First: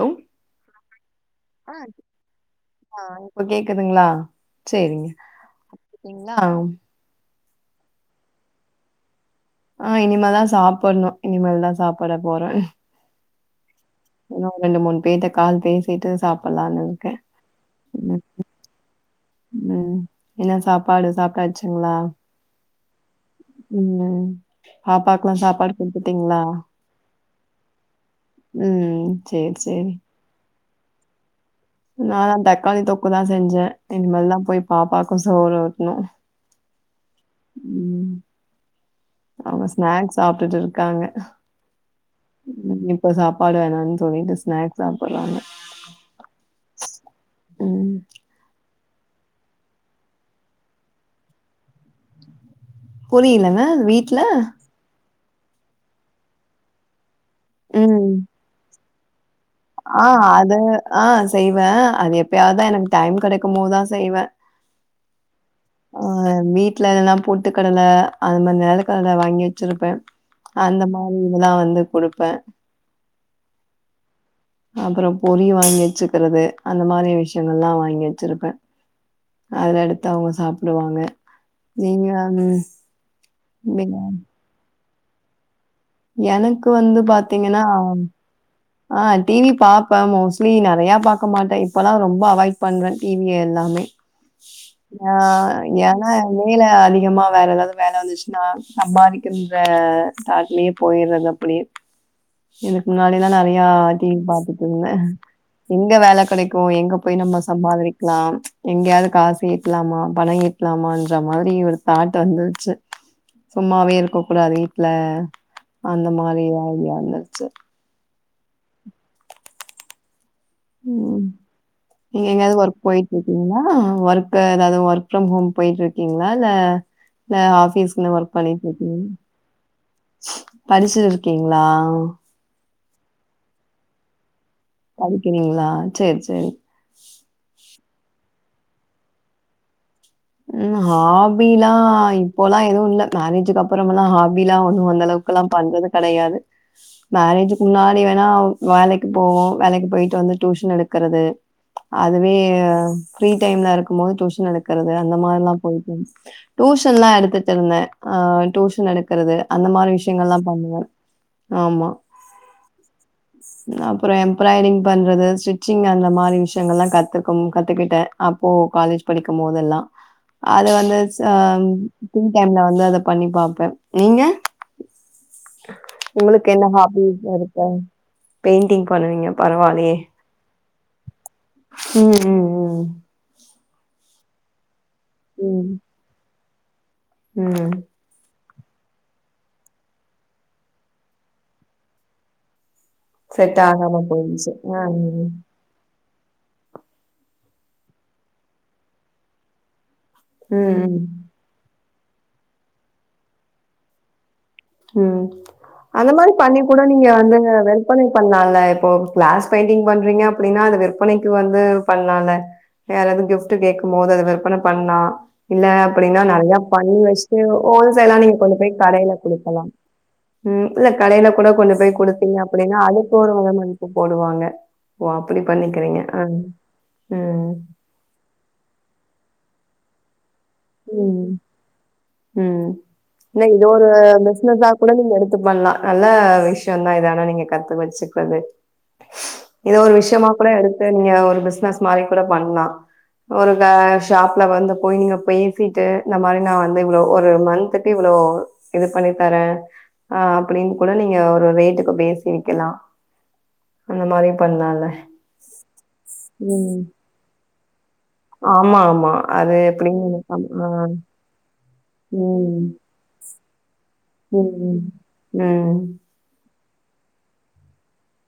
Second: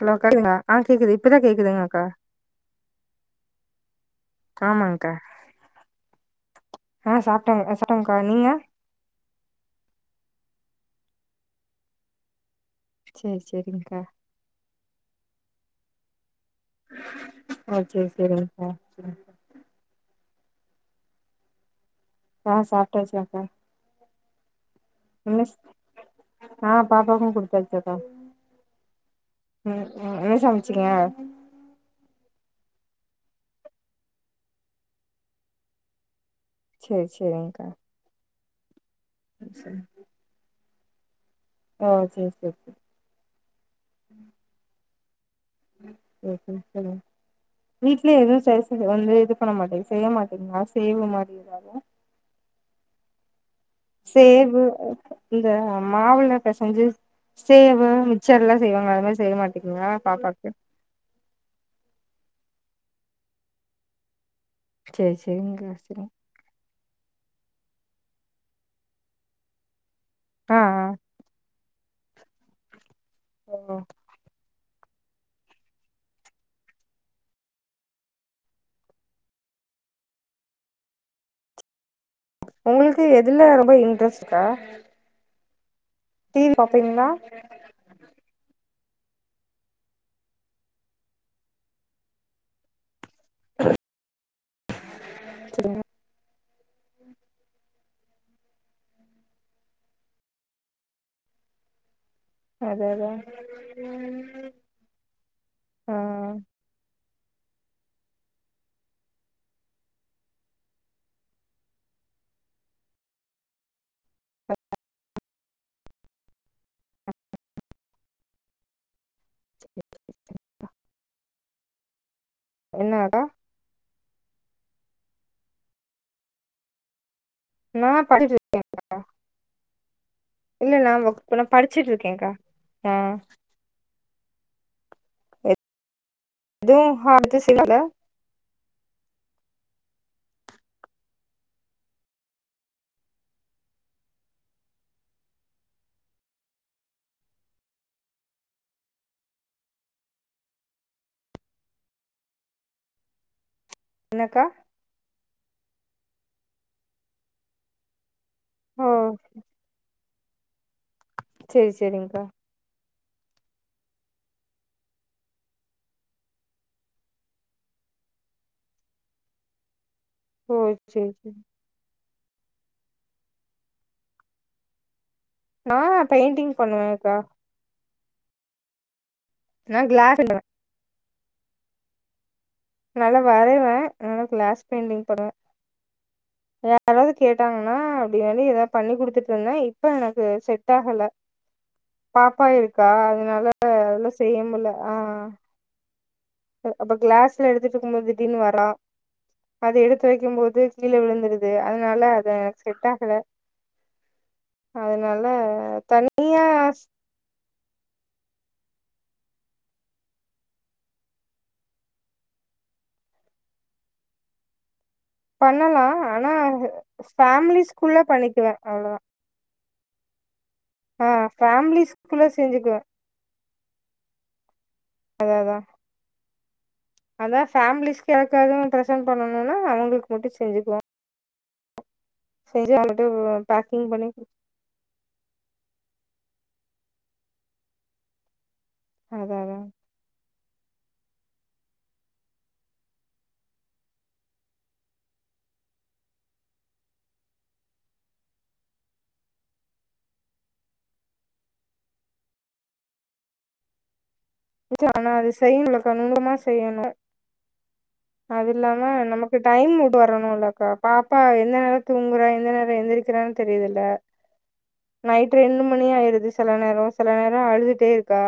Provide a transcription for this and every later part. Hello அக்கா கேகுதுங்களா ஆ கேக்குது இப்பதா ஆ கேக்குதுங்க அக்கா ஆ இப்ப கேக்குதுங்களா சேரிங்க ஆமாங்க்கா ஆ சாப்டிங்களா ஆ சாப்டாங்க சாப்டாங்க்கா நீங்க ஆ இனிமேதா சாப்பட்ணு இனிமேல்தா சாப்பட போற சேரி சேரிங்க்கா இன்னு ரெண்டு மூணு பேர்ட்ட கால் பேசிட்டு சாப் ஓகே ஓகே சேரிங்க்கா சேரி ம் என்ன சாப்பாடு சாப்டாசுங்களா ஆ சாப்ட்டாச்சு அக்கா பாப்பாக்குல்லா என்ன ஸ் சாப்பாடு குடுத்துட்டீங்களா? ஆ பாப்பாக்கு குடுத்தாச்சக்கா ம் ம் சேரி சேரி [unintelligible] நானா தக்காளி தொக்கு தா செஞ்ச இனி மேல் தா போய் பாப்பாக்கு சோறு ஊட்ணு சேர் சேரிங்க் ம் அவுங்க ஸ்நாக்ஸ் சாப்ட்டுட்டு இருக்காங்க ஓ செரி செரி செரி ம் இப்ப சாப்பாடு வேணாணு சொல்லிட்டு ஸ்நாக் சாப்பட்லானு செரி ம் வீட்லயே எதுவு செ வந்து இது பண்ண மாட்டே செய்ய மாட்டீங்களா செய்வ மாரி எதாது புரிலங்க சேவு இந்த மாவுள பெசஞ்சு சேவு மிச்சர்லா செய்வாங்க அது மாரி செய்ய மாட்டிங்களா ஆஹ் அது ஆஹ் செய்வ அது எப்பயாவதுதா எனக்கு டைம் கடைக்கும் போதுதா செய்வ சேரி சேரிங்க்கா சேரி ஆஹ் மீ ட்ல எதனா பொட்டுக்கடல அந்த மாரி நெலகடல வாங்கி வெச்சிருப்ப ஆ அந்த ஆ மாரி இதல்லா வந்து குடுப்ப ஓ அப்பறோ பொறி வாங்கி வெச்சுக்கறது அந்த மாரி விஷயங்கள்லா வாங்கி வெச்சிருப்ப அதுல எடுத்து அவுங்க சாப்டுவாங்க நீங்க [inaudible] உங்ளுக்கு எதுல ரொம்ப நீங்க இன்ட்ரெஸ்ட்க்கா எனக்கு வந்து பாத்தீங்கனா ஆ டிவி பாப்ப மோஸ்ட்லி நறையா பாக்க மாட்ட இப்பல்லா ரொம்ப அவாய்ட் பண்ற டிவிய எல்லாமே ஆ எனா மேல அதிகமா வேற எதாவது வேல வந்துச்சுனா சம்பாதிக்கின்ற தாட்லயே போயிறது அப்டியே அது இதுக்கு அதா முன்னாடி லா நறையா டிவி பாத்துட்ருந்த ஆ எங்க வேல கெடைக்கொ எங்க போய் நம்ம சம்பாதிரிக்லா எங்கயாவது காசுட்லாமா பணோ ட்லாமான்ற மாரி ஒரு தாட் வந்துருச்சு சும்மாவே இருக்க கூடாது வீட்ல அந்த மாரி ஐடியா வந்துருச்சு ம் நீங்க எங்கயாவது ஒர்க் என்னக்கா போயிட்ருக்கீங்களா ஒர்க் க்கு எதாவது ஒர்க் ஃப்ரம் ஹோம் போயிட்ருக்கீங்களா இல்ல இல்ல நா ஆஃபீஸ்னு ஒர்க் படிச்சிட்டு பண்ணிட்ருக்கிங்ளா இருக்கா இல்ல படிச்சுட் இருக்கீங்களா ம் படிக்கிறிங்களா சேரி சேரி து ஹார் [unintelligible] ம் ஹாபி லா இப்போலா எதுவு இல்ல மேரேஜுக்கப்றம் லா ஹாபிலா ஒன்னு அந்தளவுக் க்கல்லா பண்றது கடையாது மேரேஜுக்கு முன்னாடி வேணா வேலைக்கு போவோ வேலைக்கு போயிட்டு வந்து டியூஷன் எடுக்கறது அதுவே ஃப்ரீ டைம்ல இருக் கமோது என்னக்கா டியூஷன் எடுக்கறது அந்த மாரிலா போயிட்ருந்ச்சு டியூஷன்லா எடுத்துட்ருந்த ஆஹ் ஓ டூஷன் எடுக்கறது அந்த மாரி விஷயங்கள்லா பண்ணுவ சேரி ஆமா சேரிங்க்கா அப்பறோ எம்ப்ராய்டரிங் பண்றது ஸ்டிச்சிங் அந்த மாரி விஷயங்கள் லா கத்துக்கம் கத்துக்குட்ட அப்போ காலேஜ் படிக்கமோதெல்லா ஓ அத வந்து சேரி ச சேரி ம் ஃப்ரீ டைம்ல வந்து அத பண்ணி பாப்ப நீங்க நா பெயிண்டிங் உங்களுக்கென்ன பண்ணுவேன்க்கா ஹாபீஸ் லா இருக் பெயிண்டிங் பண்ணுவீங்க நா பரவாலயே கிளாஸ் பண்ணுவே ம் ம் ம் நல்லா வரைவ நல்லா கிளாஸ் பெயிண்டிங் பனுவ ம். யாராவது ம். கேட்டாங்கனா ம். அப்டி சொல்லி எதா பண்ணி குடுத்துட்ருந்த இப்ப எனக்கு செட் ஆஹல பாப்பா இருக்கா அதனால செட் ஆகாம அதல்லா போயிருச்சு. செய்யமுல்ல அ, ஆஹ் ம். அப்ப கிளாஸ்ல எடுத்துட்ருக்கும்போ திடீர்னு வரா அத எடுத்து வெக்கும் போது ம், கீழ ம். விழுந்துரு து அதுனால அத செட்டாஹல ம் அதுனால அந்த மாரி தனியா பண்ணி கூட நீங்க வந்து விற்பனை பண்ணலால இப்போ கிளாஸ் பெயிண்டிங் பண்றீங்க அப்டின்னா அது விற்பனைக்கு வந்து பண்லால யாராவது கிஃப்ட் கேக்கும்போது அத விற்பன பண்லாம் இல்ல பண்ணலா அப்படின்னா ஆனா நல்லா பண்ணி வச்சுட்டு ஓல் ஃபேமிலிஸ்குள்ள சேலா நீங்க பண்ணிக்குவே கொண்டு போய் அவ்ளோதா கடையில கொடுக்கலாம் உம் ப்ரோ ஆ கடையில கூட கொண்டு போய் ஃபேமிலிஸ்குள்ள குடுத்தீங்க அப்படின்னா செஞ்சுக்குவே அது போடுவோனு [unintelligible] போடுவாங்க ஓ அப்படி பண்ணிக்கறீங்க ஆன் அதான் ஃபேமிலிஸ்க்கு யாருக்காது ப்ரசென்ட் பண்ணணுனா அவுங்களுக்கு மட்டும் செஞ்சுக்குவோம் உம் உம் அவங்கள்ட்ட இல்ல இத பேக்கிங் ஒரு பண்ணி பிஸ்னஸா கூட நீங்க எடுத்து பண்லாம் நல்ல விஷயம் தான் இத ஆனா நீங்க கத்து வச்சுக்கிறது அதா அதான் இத ஒரு விஷயமா கூட எடுத்து நீங்க ஒரு பிஸ்னஸ் மாரி கூட பண்லாம் ஒரு க ஷாப்ல வந்து போயி நீங்க போயி த்திட்டு இந்த மாரி நான் வந்து இவ்ளோ ஒரு மந்த்துக்கு இவ்ளோ இது பண்ணி தர ஆ அப்டின் கூட நீங்க ஒரு ரேட்டுக்கு பேசி விக்கலாம் அந்த மாரி பண் கலா ஆனா அது செய்யுனுலகா நுன்ருமா ம். செய்யணும் அது இல்லாம ஆமா, ஆமா. நமக்கு அது டைம் ஒத்து எப்டின்னு எனக்கு ஆ வரணும்லக்கா பாப்பா எந்த நேரம் தூங்குறா எந்த ம். நேரம் எந்திரி க்கிறானு தெரியாதுல ம். ம். நைட்டு ம், ரெண்டு மணி ஆயிருது செல நேரோ செல நேரோ அழுதுட்டே இருக்கா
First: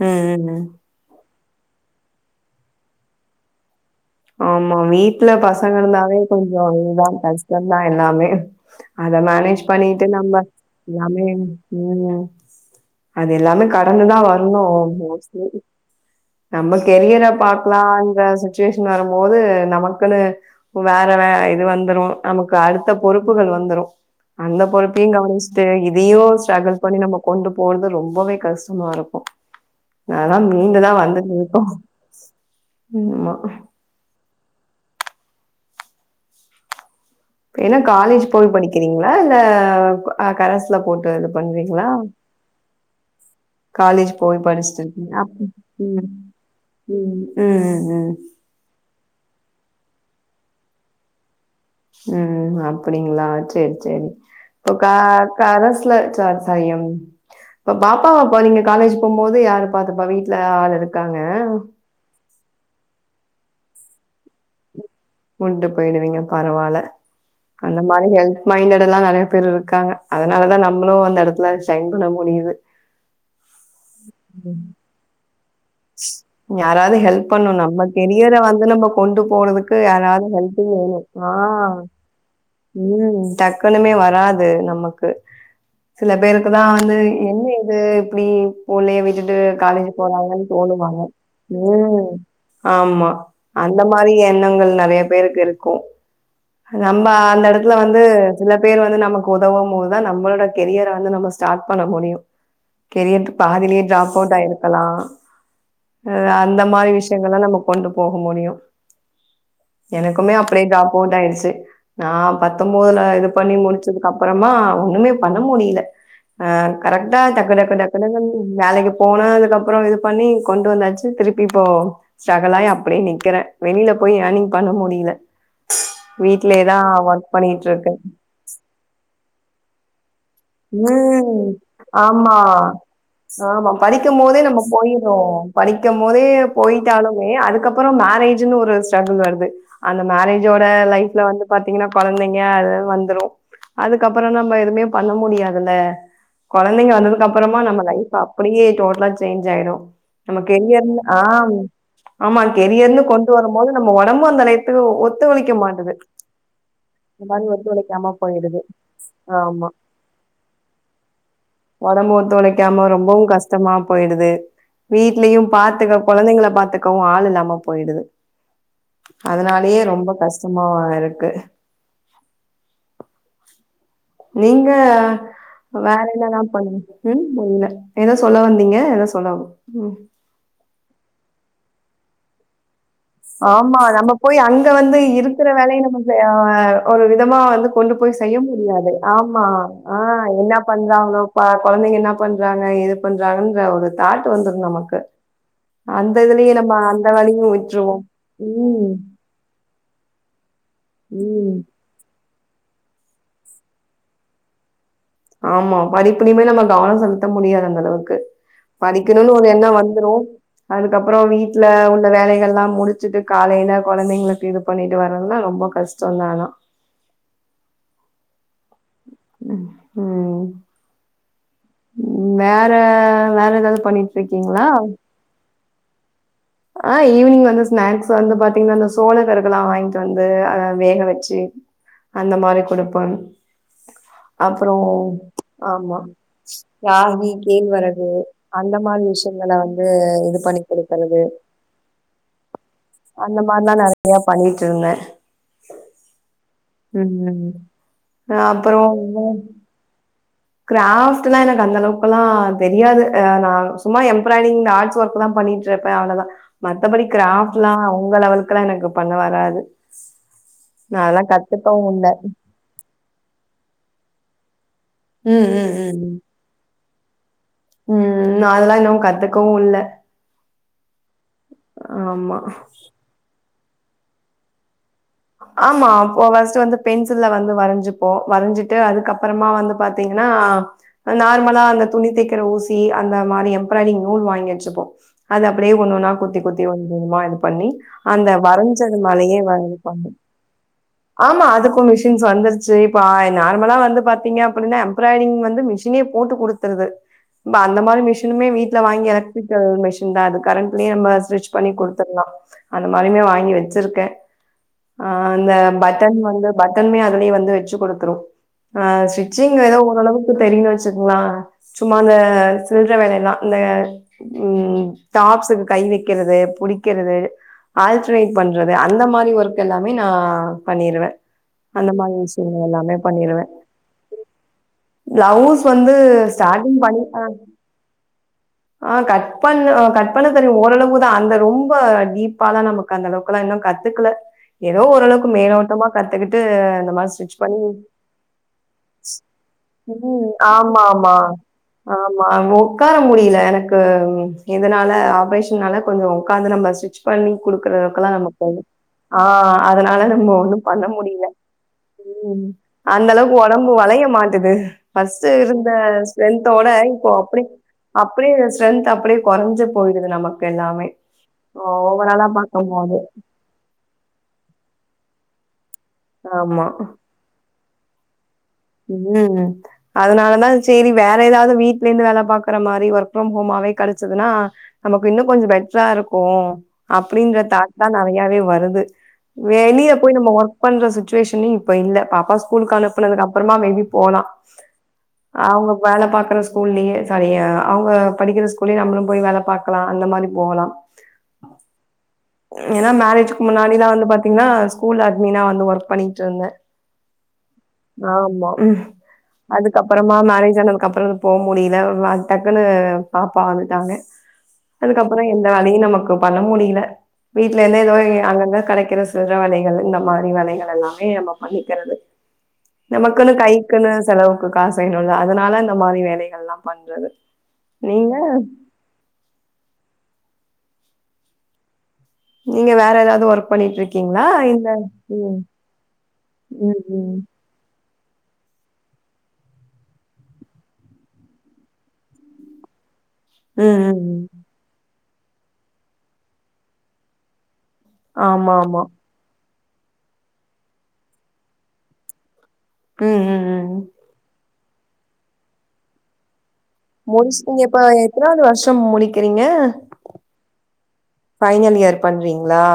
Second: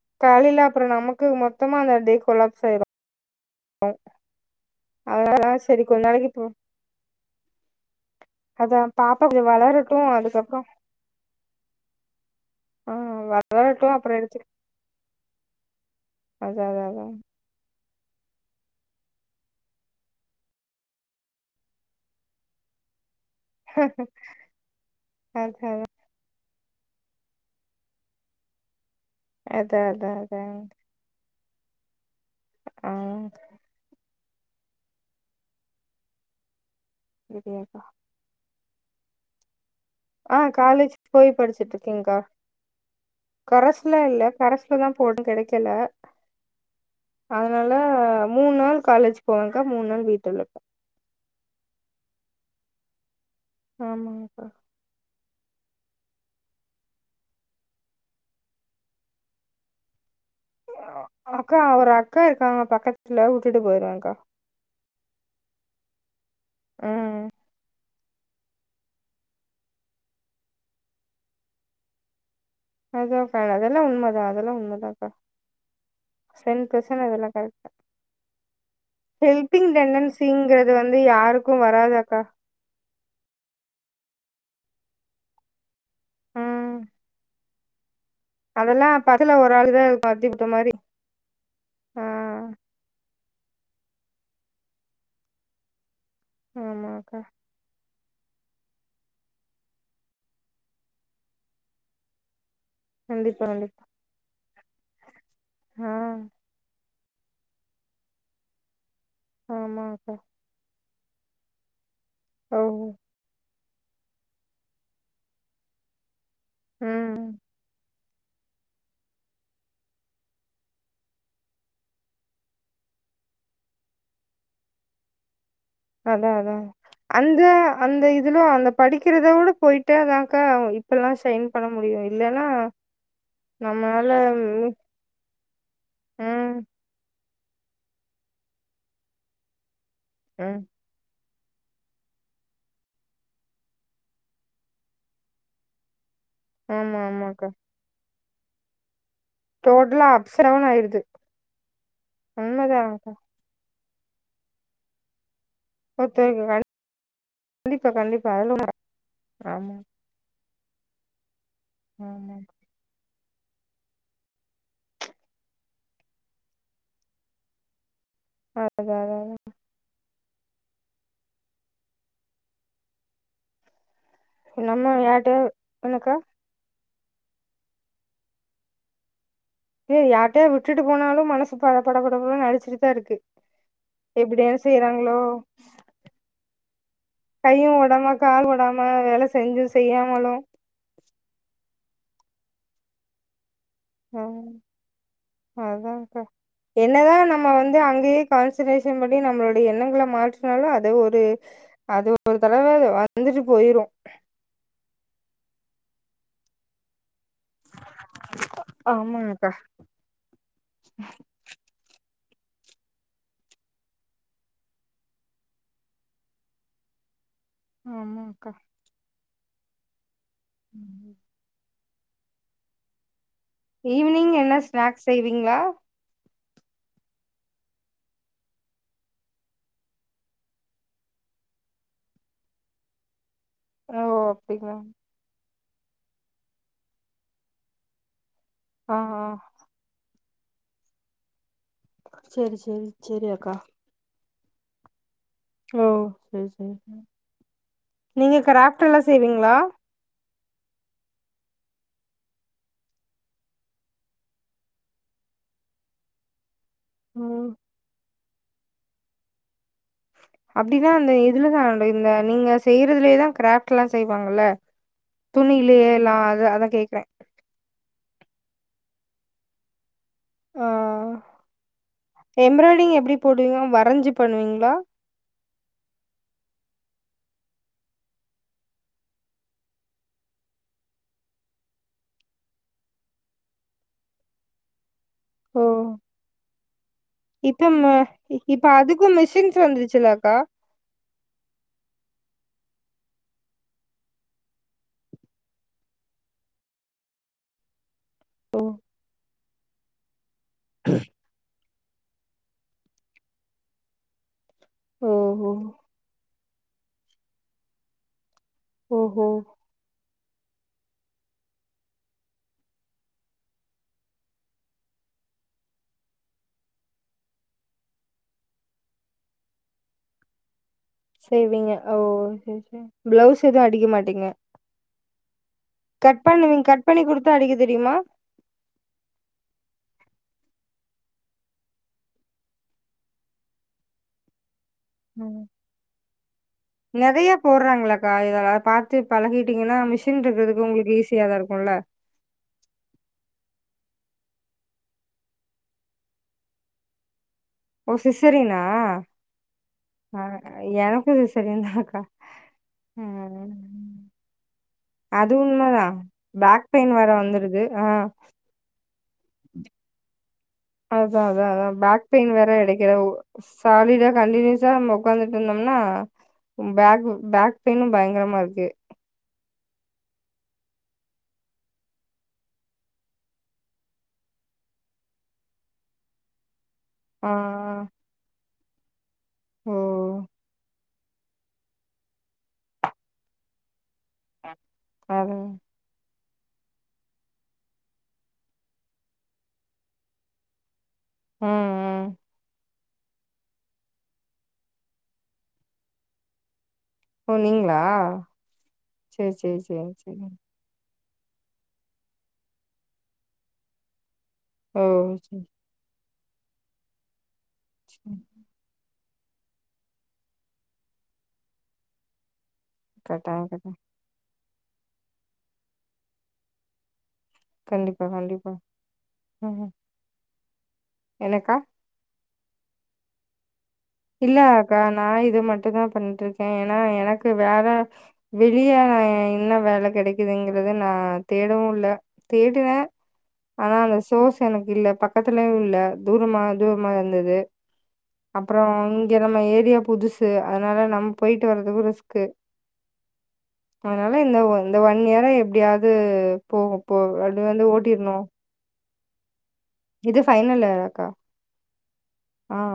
ம், காலையில ம். அப்ரோ நமக்கு மொத்தமா அந்த டே கொலாப்ஸாயிரும் ஆமா வீட்ல பசங்க இருந்தாவே போ கொஞ்சோ இதுதான் கஷ்டந்தான் எல்லாமே அதா அத பாப்பா கொஞ்சோ மேனேஜ் வளரட்டு பண்ணிட்டு நம்ம அதுக்கப்புறோ எல்லாமே உம் ஆ அது எல்லாமே வளரட்டு அப்புறோ கடந்துதான் எடுத்து வரணும் மோஸ்ட்லி அதா நம்ம அதா அதா கெரியர பாக் லா அந்த சிச்சுவேஷன் வரும்போது நமக்குனு வேற வே இது வந்துரும் நமக்கு அடுத்த பொறுப்புகள் வந்துரும் அந்த பொறுப்பையும் கவனிச்சுட்டு அதா இது தயு ஸ்ட்ராகிள் பண்ணி நம்ம கொண்டு போறது ரொம்பவே கஷ்டமா இருக்கும் அதா அதா அதா அதெலாம் மீண்டு தான் வந்துட்ருக்கோ ஆ ஆமா என்னா காலேஜ் போய் படிக்கிறீங்களா இல்ல ஆ கரசுல காலேஜ் போட்டு இது போய் படிச்சுட்டு பண்றிங்களா இருக்கேங்க்கா கரஸ்ல காலேஜ் இல்ல போய் படிச்சுட்டு கரஸ்ல தா இருக்கிங்களா போட்டு கெடைக்கல ம் உம் உம் ம் மூன்நாள் காலேஜ் போவெங்க மூன் நாள் வீட்டுல இருப்ப ம் அப்படிங்களா செரி செரி ஆமாங்கக்கா கா கரஸ்ல சார் ச ம் இப்ப பாப்பாவப்ப நீங்க காலேஜ் போகும்போது யாரு பா்த்தப்பா வீட்டுல ஆல் அக்கா ஒரு அக்கா இருக்காங்க பக்கத்துல உட்டுட்டு போயிருவங்கா உண்டு போயிடுவீங்க பரவால்ல ம் அந்த இந்த மானி ஹெல்ப் மைண்டடெல்லாம் நெறைய பேருக்காங்க அதனால தான் நம்மளும் அந்த எடத்துல சைன் பண்ண முடியுது அதாக்கா அதெல்லாம் உண்மைதான் அதெல்லாம் உண்மைதான்க்கா யாராவது ஹெல்ப் பண்ணணும் நம்ம கெரியர வந்து நம்ம கொண்டு ஹெல்பிங் போறதுக்கு யாராவது ஹெல்ப் டெண்டன்சிங்கிறது வந்து [unintelligible] ஆ யாருக்கு வராதாக்கா உம் டக்குனுமே வராது நமக்கு சில பேருக்குதான் ம் வந்து என்ன இது இப்டி அதெல்லா புள்ளைய பக்கத்துல விட்டுட்டு ஒரு ஆள் தா காலேஜ் இருக்கு அத்தி போறாங்க விட்ட மாரி ஆ ஆ உம் ஆமா அந்த மாரி எண்ணங்கள் நெறைய பேருக்கிருக்கூ நம்ம ஆமாக்கா அந்த எடத் துல வந்து சில பேர் வந்து நமக்கு உதவம்போது தான் நம்மளோட கெரியர வந்து நம்ம ஸ்டார்ட் பண்ண முடியும் கெரியத் கண்டிப்பா பாதிலயே கண்டிப்பா ட்ராப் அவுட் ஆயிருக்கலாம் ஆ அ அந்த மாரி விஷயங்கல்லா நம்ம கொண்டு போக முடியும் ஆமாக்கா எனக்குமே அப் படிய டிராப் அவுட் ஆயிடுச்சு நான் ஓ பத்தொன்பதுல இது பண்ணி முடிச் க்கு அப்பறமா ஒண்ணுமே பண்ண முடில ம் கரெக்டாடக்குடட [unintelligible] வேலைக்கு போனா அதுக்கப்பறமா இது பண்ணி கொண்டு வந்தாச்சு திருப்பி இப்போ ஸ்ட்ரக்குலாகி அப்படியே நிக்குற வெளியில போய் ஏயர்னிங் பண்ண முடில்ல அதா வீட்லயேதா ஒர்க் பண்ணிட்டு இருக்க இதுலா அந்த படிக்கிறத விட போயிட்டா தா அக்கா இப்பல்லா சைன் ம். பண்ண முடியு ஆமா. இல்லன்னா ஆமா நம்மளால படிக்கும் போதே நம்ம ம் போயிடன்னு படிக்கும் போதே போயி ம் போய்ட்டாலுமே அதுக்கப்பற மேரேஜ்ன்னு ஒரு ஸ்ட்ரகுல் வருது அந்த ம். மேரேஜோட லைஃப்ல வந்து பாத்தீங்கன்னா குழந்தைங்க அ வந்துரு அதுக்கப்பற நம்ம எதுவுமே பண்ண முடியாதுல குழந்தைங்க ஆமா வந்ததுக்கு ஆமாக்கா அப்பறமா நம்ம லைப் அப்டியே டோட்டலா சேஞ்ச் ஆயிடு டோட்டலா அப்ஸ் நம்ம டவுன் ஆயிருது கரியர்ல ஆ ஆமா கரியர்ன்னு உண்மதான்க்கா கொண்டு வரும்போது நம்ம உடம்பு அந்த லையத்துக்கு ஒத்துழிக்க மாட்ட து இந்த மாதிரி ஒத்து கண்டிப்பா உழைக்காம கண்டிப்பா அதுல போயிடுது உண்மை. ஆமா உடம்பு ஆமா ஓத்துழைக்காம ரொம்பவு கஷ்ட சுத்தமா போயிடுது வீட்லயு பாத்துக்க குழந்தைங்கள பாத்துக்கவு ஆள் இல்லாம போயிடுது அதா அதா அதனாலயே ரொம்ப கஷ்டமா இருக்கு நீங்க நம்ம யார்ட்டயா வேற என்னக்கா என்னல்லா பண்ணுவீங் ம் இல்ல ஏதோ சொல்ல வந்தீங்க ஏதோ சொல்ல வந் எய யாருட்டையாவுது விட்டு போனாலு மனசு ப பட படன்னு அடிச்சுட்டு தா இருக்கு ஆமா நம்ம போய் எப்டி என்ன அங்க வந்து செய்யறாங்களோ இருக்குற வேலையில கொஞ்ச ஒரு விதமா கையு வந்து கொண்டு ஓடாம போய் செய்ய கால் ஓடாம முடியாது வேல ஆமா செஞ்சு ஆ செய்யாமலு என்ன பண்றாங்களோ ப குழந்தைங்க என்ன பண்றாங்க ஏது பண்றாங்கன்ற ஒரு ஆ தாட்டு வந்துரு நமக்கு அந்த அதான்க்கா இதுலயு நம்ம அந்த வேலையு விட்டுருவோ கான்சென்ட்ரேஷன் பண்ணி நம்மளோடைய எண்ணங்கள மாத்துனாலு அது ஒரு ம் அது ஒரு தடவ அ வந்துட்டு போயிரு ஆமா படிப்புலயுமே நம்ம கவன செலுத்த முடியாது அந்த அளவுக் கு படிக்கணும்னு ஒரு ஆமாங்கக்கா என்ன வந்துரு அதுக்கப்பற வீட்டுல உள்ள வேலைகள் எல்லா முடிச்சுட்டு காலையில குழந்தைங்களுக்கு இது பண்ணிட்டு வரறதுல்லா ரொம்ப கஷ்ட [unintelligible] ம்ம் ஆமாக்கா ம் ம் ம் வேற வேற ஏதாவது பண்ணிட்டு ஈவினிங் என்ன இருக்கீங்களா ஸ்நாக்ஸ் செய்வீங்களா ஆ ஈவினிங் வந்து ஸ்நாக்ஸ் வந்து பாத்தீங்கன்னா அந்த சோள கருதெல்லா வாங்கிட்டு வந்து அத வேக வச்சு அந்த மாரி கொடுப்ப ஓ அப்பற அப்டிங்களா ஆமா ராகி கேழ்வரகு அந்த ஆ மாதிரி ஆ விஷயங்கல வந்து இது பண்ணி கொடுக்கறது சேரி சேரி சேரி அந்த அக்கா மாரில்லா நெறையா பண்ணிட்டு இருந்த ஓ சரி சரி ம் நீங்க கிராஃப்ட் எல்லா செய்வீங்களா கிராஃப்ட் எல்லா எனக்கு அந்தளவுக்குல்லா தெரியது நா சும்மா எம்பிராய்டிங் ஆர்ட்ஸ் ஒர்க் எல்லா பண்ணி அவ்ளவுதா மத்தபடி ம் கிராஃப்ட்ல்லா உங்க லெவலுக்கு எல்லா எனக்கு பண்ண வராது அப்டிதா நா அந்த அதெல்லா இதுலதா கத்துக்கவு இல்ல இந்த நீங்க செய்யறதுலயேதா கிராஃப்ட் எல்லா செய்வாங்கல்ல ம் ம் துணியிலயே ம் எல்லா அது அதா கேக்குற ம் அதெல்லா இன்னு கத்துக்கவு இல்ல ஆமா எம்பிராய்டிங் எப்டி போடுவீங்க வரஞ்சு பண்ணுவீங்களா. ஆமா அப்போ ஃபர்ஸ்ட் வந்து பென்சில்ல வந்து வரஞ்சுப்போ வரஞ்சிட்டு அதுக்கப்பறமா வந்து பாத்தீங்கன்னா நார்மலா அந்த துணி தேக்கிற ஊசி அந்த மாதிரி எம்ப்ராய்டிங் நூல் வாங்கி வச்சுப்போ அது அப்டியே ஓ ஒண்ணுன்னா குத்தி குத்தி ஒணுமா இது இப்ப பண்ணி ம அந்த இப்ப வரஞ்சது அதுக்கு மேலயே மிஷின்ஸ் வந்து இது பண்னு வந்துருச்சுலக்கா ஆமா அதுக்கு மிஷின்ஸ் வந்துருச்சு இப்ப நார்மலா வந்து பாத்தீங்க அப்புடின்னா எம்ப்ராய்டிங் வந்து மிஷினே போட்டு குடுத் துருது இப்ப அந்த மாரி மிஷினுமே வீட்ல வாங்கி எலக்ட்ரிக்கல் மிஷின் தா அது கரண்ட்லயே நம்ம ஸ்டிட்ச் பண்ணி குடுத்துர்லா அந்த மாரியுமே வாங்கி வச்சிருக்கே ஆ ஓ அந்த ஓ பட்டன் வந்து பட்டன்மே அதுலயே வந்து வச்சு குடுத்துரு ஆ ஓஹோ ஸ்ட்சிங் ஏதோ ஓரளவுக் கு தெரிஞ்சு வச்சுக்கலா சும்மா அந்த சில்ற வேலயெல்லா இந்த ம் டாப்சுக்கு கை வைக்கிறது புடிக்கிறது ஆல்டர்னேட் பண்றது அந்த மாரி ஒர்க் எல்லாமே நா பண்ணிருவே செய்வீங்க அந்த ஓ மாரி சரி விஷயங்கள் சரி எல்லாமே ப்ளவுஸ் எதுவு அடிக்க மாட்டீங்க ப்ளவ்ஸ் வந்து ஸ்டார்டிங் பண்ணிப்பே ட அடிக்க தெரியுமா ஆ கட் பண்ண கட் பண்ண தெரியு ஓரளவுதா அந்த ரொம்ப டீப்பால நமக் கு அந்தளவுக்குலா இன்னு கத்துக்கல எதோ ஓரளவுக்கு ம் மேலோட்டமா கத்துக்கிட்டு இந்த மாரி நெறைய ஸ்டிட்ச் பண்ணி போடுறாங்களாக்கா இதெல்லா பாத்து பழகிட்டீங்கன்னா மிஷின் ம் இருக்கறதுக்கு ஆமா உங்களுக்கு ஆமா ஈஸியா தா இருக்குல்ல ஆ உக்கார முடியல எனக்கு எதனால ஆப்ரேஷனால கொஞ்ச உக்காந்து நம்ம ஸ்டிச் பண்ணி ஓ குடுக்குறதுக்கெலா நம்ம போ சிசரினா ஆ அதனால ஆ நம்ம ஒண்ணு பண்ண எனக்கு முடியில சிசரியன் தாக்கா ம் அந்த அளவுக்கு ம் ஒடம்பு வளைய மாட்டிது பஸ்ட் அது இருந்த உண்மதா பேக் ஸ்ட்ரென்த்தோட பெயின் வேற இப்போ அப்டி வந்துருது ஆ அப்டியே ஸ்ட்ரென்த் அப்டியே கொறஞ்சு போயிடுது நமக் எல்லாமே அதா அதா அதா பேக் ஓவராலா பெயின் வேற பாக்கும் எடுக்கிற போது சாலிடா கண்டினியூஸா நாம உக்காந்துட்டு இருதோம்னா ஆமா. பேக் பேக் பெயினு பயங்கரமா இருக்கு ம் அதுனாலதா சேரி வேற எதாவது வீட்லேருந்து வேல பாக்குற மாரி ஒர்க் ப்ரம் ஹோமாவே கெடச்சதுன்னா நமக்கு இன்னு கொஞ்ச பெட்ரா இருக்கும் ஆ அப்டின்ற தாட் தா நெறையாவே வருது ஓ வெளிய போய் நம்ம ஒர்க் பண்ற சுச் சுவேசன் இப்ப இல்ல பாப்பா ஸ்கூலுக்கு அனுப்புனதுக்கு அப்புறமா மே பி போலா அது அவங்க வேல பாக்குற ஸ்கூல்லேயே சாரி அவங்க படிக்கிற ஸ்கூல்லயே நம்மளு போய் வேல பாக்கலா அந்த மாதி போகலா [inaudible] ம் ம் ஏனா மேரேஜ்க்கு முன்னாடி நா வந்து பாத்தீங்னா ஸ்கூல் அட்மினா வந்து ஒர்க் பண்ணிட்டு இருந்தே ஓ நீங்ளா ஆமா அதுக்கப்புறமா சேரி மேரேஜ் ஆனதுக்கப்புற போ முடியில டக்குன்னு பாப்பா வந்துட்டாங்க ஓ அதுக்கப்றோ சேரி எல்லாமே நமக்கு இப்ப பண்ண முடியில வீட்ல இருந்தே ஏதோ சேரி அங்கங்க கெடைக்கிற சிறு வேலைகள் இந்த மாரி வேலைகள் எல்லாமே நம்ம பண்ணிக்கிறது நமக்குன்னு கட்டாய கட்டாய கைக்குன்னு செலவுக்கு காசு வேணு இல்ல அதுனால இந்த மாரி வேலைகள்லா பண்றது கண்டிப்பா நீங்க கண்டிப்பா ம் என்னக்கா நீங்க வேற எதாவது ஒர்க் பண்ணிட்டுருக் இல்ல அக்கா நா இது மட்டுந்தா பண்ணிட்டுருக்கே ஏனா ம் ம் எனக்கு வேற வெளிய என்ன வேல கெடைக்குதுங்கறத நா தேடவு இல்ல தேடுவே ம் ஆனா அந்த ம் ம் சோஸ் எனக்கு இல்ல பக்கத்துலயு இல்ல தூரமா தூரமா இருந்தது ஆமா அப்புற ஆமா இங்க நம்ம ஏரியா புதுசு அதுனால நம் போய்ட்டு வர்றதுக்கு ரிஸ்க்கு ம் ம் ம் அதுனால இந்த ஒன் இந்த ஒன் இயரா எப்டியாது போவோ இப்ப எத்தனாவது வர்ஷோ முடிக்கிறீங்க இது ஃபைனல் இயராக்கா ஃபைனல் இயர் பண்றீங்களா ஆ